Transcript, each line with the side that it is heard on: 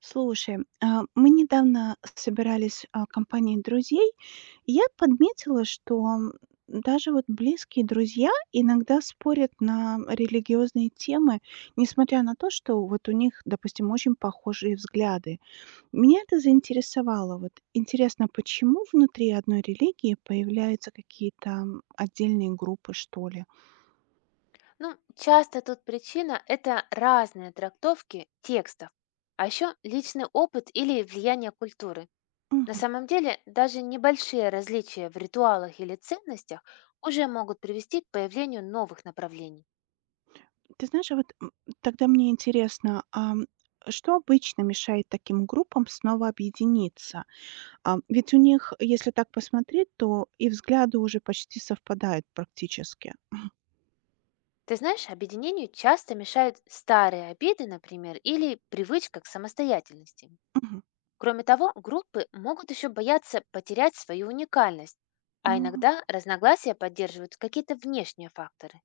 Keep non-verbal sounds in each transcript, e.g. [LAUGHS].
right: Слушай, мы недавно собирались компанией друзей, и я подметила, что даже вот близкие друзья иногда спорят на религиозные темы, несмотря на то, что вот у них, допустим, очень похожие взгляды. Меня это заинтересовало. Вот интересно, почему внутри одной религии появляются какие-то отдельные группы, что ли?
left: Ну, часто тут причина– это разные трактовки текстов, а еще личный опыт или влияние культуры. На самом деле, даже небольшие различия в ритуалах или ценностях уже могут привести к появлению новых направлений.
right: Ты знаешь, а вот, тогда мне интересно, что обычно мешает таким группам снова объединиться? Ведь у них, если так посмотреть, то и взгляды уже почти совпадают практически.
left: Ты знаешь, объединению часто мешают старые обиды, например, или привычка к самостоятельности.
right: Мгм.
left: Кроме того, группы могут еще бояться потерять свою уникальность, а
right: Мгм.
left: иногда разногласия поддерживают какие-то внешние факторы.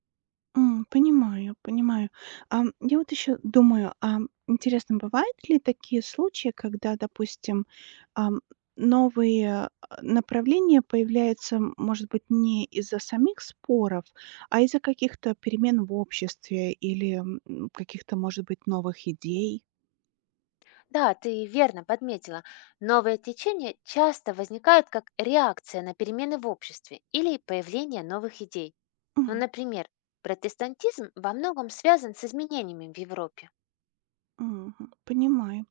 right: Понимаю, понимаю. Я вот еще думаю, интересно, бывают ли такие случаи, когда, допустим, ам, новые, направления появляются, может быть, не из-за самих споров, а из-за каких-то перемен в обществе или, каких-то, может быть, новых идей?
left: Да, ты верно подметила. Новые течения часто возникают как реакция на перемены в обществе или появление новых идей. Ну,
right: Мгм,
left: например, протестантизм во многом связан с изменениями в Европе.
right: мгм. Понимаю.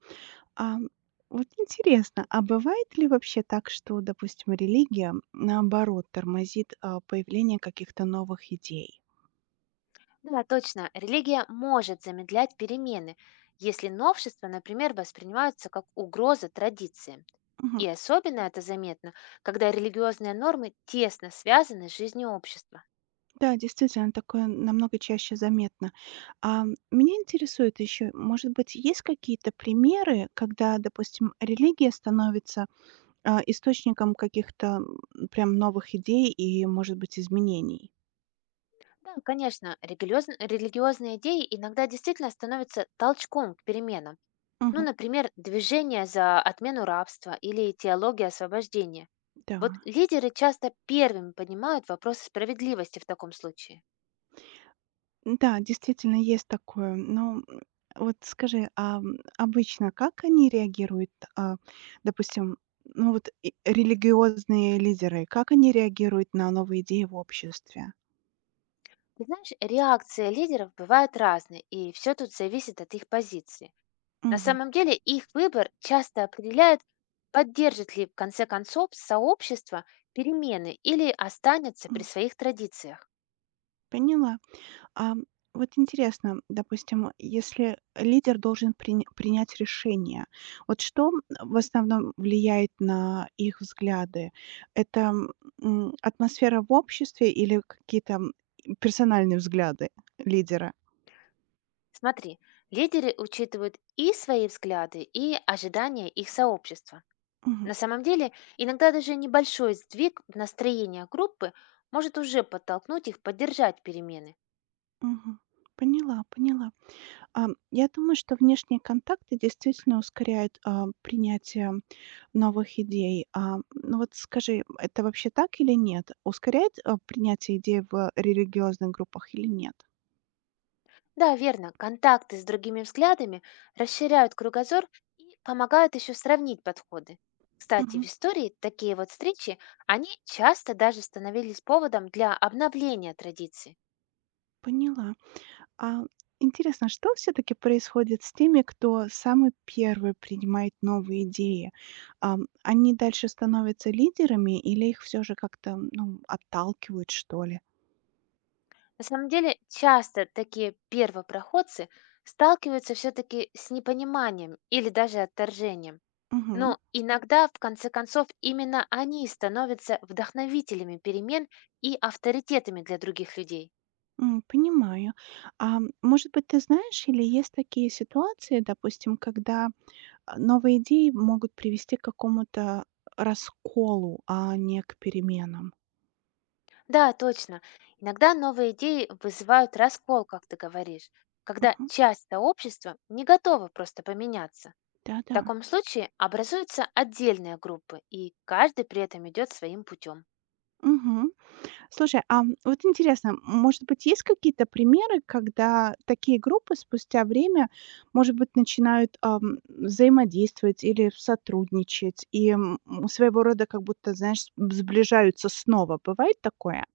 right: Ам, вот интересно, а бывает ли вообще так, что, допустим, религия, наоборот, тормозит, появление каких-то новых идей?
left: Да, точно, религия может замедлять перемены, если новшества, например, воспринимаются как угроза традициям. И
right: Мгм.
left: особенно это заметно, когда религиозные нормы тесно связаны с жизнью общества.
right: Да, действительно, такое намного чаще заметно. А, Меня интересует еще, может быть, есть какие-то примеры, когда, допустим, религия становится, источником каких-то, прям новых идей и, может быть, изменений?
left: Да, конечно, религиозн- религиозные идеи иногда действительно становятся толчком к переменам. Ну,
right: Мгм.
left: например, движение за отмену рабства или теология освобождения.
right: Да.
left: Вот лидеры часто первыми поднимают вопрос справедливости в таком случае.
right: Да, действительно, есть такое. Но, вот скажи, обычно как они реагируют? Допустим, ну вот и религиозные лидеры, как они реагируют на новые идеи в обществе?
left: Ты знаешь, реакция лидеров бывает разной, и все тут зависит от их позиции. На
right: Мгм.
left: самом деле их выбор часто определяет, поддержит ли в конце концов сообщество перемены или останется при своих традициях.
right: Поняла. А, вот интересно, допустим, если лидер должен принять решение, вот что в основном влияет на их взгляды? Это атмосфера в обществе или какие-то персональные взгляды лидера?
left: Смотри, лидеры учитывают и свои взгляды, и ожидания их сообщества.
right: Мгм,
left: На самом деле, иногда даже небольшой сдвиг настроения группы может уже подтолкнуть их поддержать перемены.
right: мгм. Поняла, поняла. Я думаю, что внешние контакты действительно ускоряют, принятие новых идей. Ну вот скажи, это вообще так или нет? Ускоряет, принятие идей в религиозных группах или нет?
left: Да, верно, контакты с другими взглядами расширяют кругозор и помогают еще сравнить подходы. Кстати, в
right: Мгм.
left: истории такие вот встречи, они часто даже становились поводом для обновления традиций.
right: Поняла. А Интересно, что все-таки происходит с теми, кто самый первый принимает новые идеи? Они дальше становятся лидерами или их все же как-то, ну, отталкивают, что ли?
left: На самом деле, часто такие первопроходцы сталкиваются все-таки с непониманием или даже отторжением.
right: Мгм.
left: Но иногда, в конце концов, именно они становятся вдохновителями перемен и авторитетами для других людей.
right: Понимаю. Может быть, ты знаешь, или есть такие ситуации, допустим, когда, новые идеи могут привести к какому-то расколу, а не к переменам?
left: Да, точно. Иногда новые идеи вызывают раскол, как ты говоришь, когда
right: Мгм.
left: часть сообщества не готова просто поменяться. В
right: Да-да.
left: таком случае образуются отдельные группы, и каждый при этом идет своим путем.
right: Мгм. Слушай, вот интересно, может быть, есть какие-то примеры, когда такие группы спустя время, может быть, начинают, взаимодействовать или сотрудничать и, своего рода как будто, знаешь, сближаются снова. Бывает такое?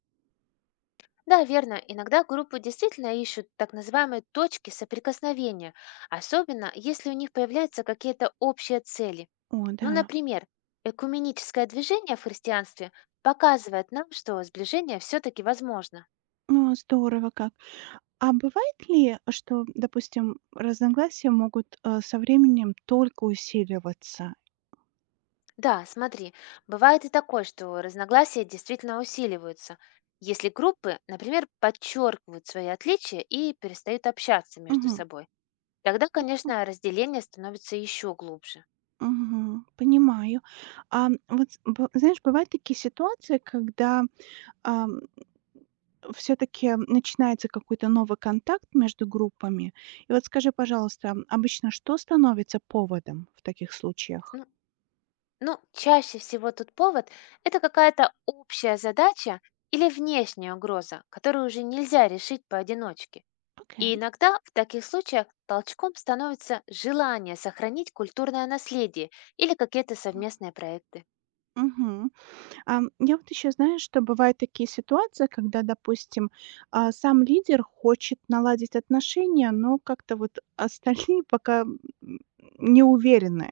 left: Да, верно. Иногда группы действительно ищут так называемые точки соприкосновения, особенно если у них появляются какие-то общие цели.
right: О
left: Ну,
right: да,
left: например, экуменическое движение в христианстве показывает нам, что сближение все-таки возможно.
right: ну, здорово как. А бывает ли, что, допустим, разногласия могут, со временем только усиливаться?
left: Да, смотри, бывает и такое, что разногласия действительно усиливаются, если группы, например, подчеркивают свои отличия и перестают общаться между
right: Мгм.
left: собой. Тогда,
right: М,
left: конечно, разделение становится еще глубже.
right: мгм. Понимаю. Вот з б знаешь, бывают такие ситуации, когда, все таки начинается какой-то новый контакт между группами. И вот скажи, пожалуйста, обычно что становится поводом в таких случаях?
left: Ну, Ну, чаще всего тут повод– это какая-то общая задача или внешняя угроза, которую уже нельзя решить поодиночке. И
right: Окей.
left: иногда в таких случаях толчком становится желание сохранить культурное наследие или какие-то совместные проекты.
right: Мгм. Я вот еще знаю, что бывают такие ситуации, когда, допустим, сам лидер хочет наладить отношения, но как-то вот остальные [LAUGHS] пока не уверены.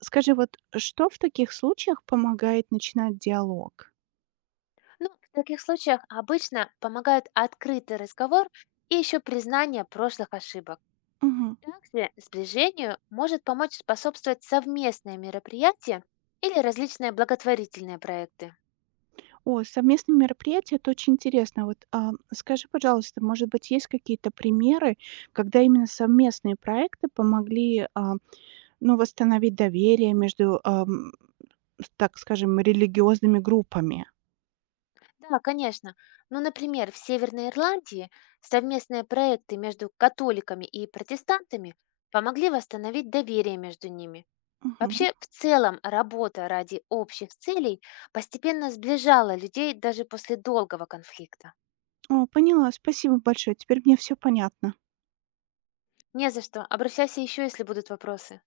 right: Скажи, вот что в таких случаях помогает начинать диалог?
left: Ну, в таких случаях обычно помогают открытый разговор и еще признание прошлых ошибок.
right: Мгм.
left: Также сближению может помочь способствовать совместные мероприятия или различные благотворительные проекты.
right: О, совместные мероприятия, это очень интересно. Вот скажи, пожалуйста, может быть, есть какие-то примеры, когда именно совместные проекты помогли ну, восстановить доверие между с так скажем, религиозными группами.
left: Да, конечно. Ну, например, в Северной Ирландии совместные проекты между католиками и протестантами помогли восстановить доверие между ними.
right: Мгм.
left: Вообще, в целом, работа ради общих целей постепенно сближала людей даже после долгого конфликта.
right: О, поняла. Спасибо большое. Теперь мне все понятно.
left: Не за что. Обращайся еще, если будут вопросы.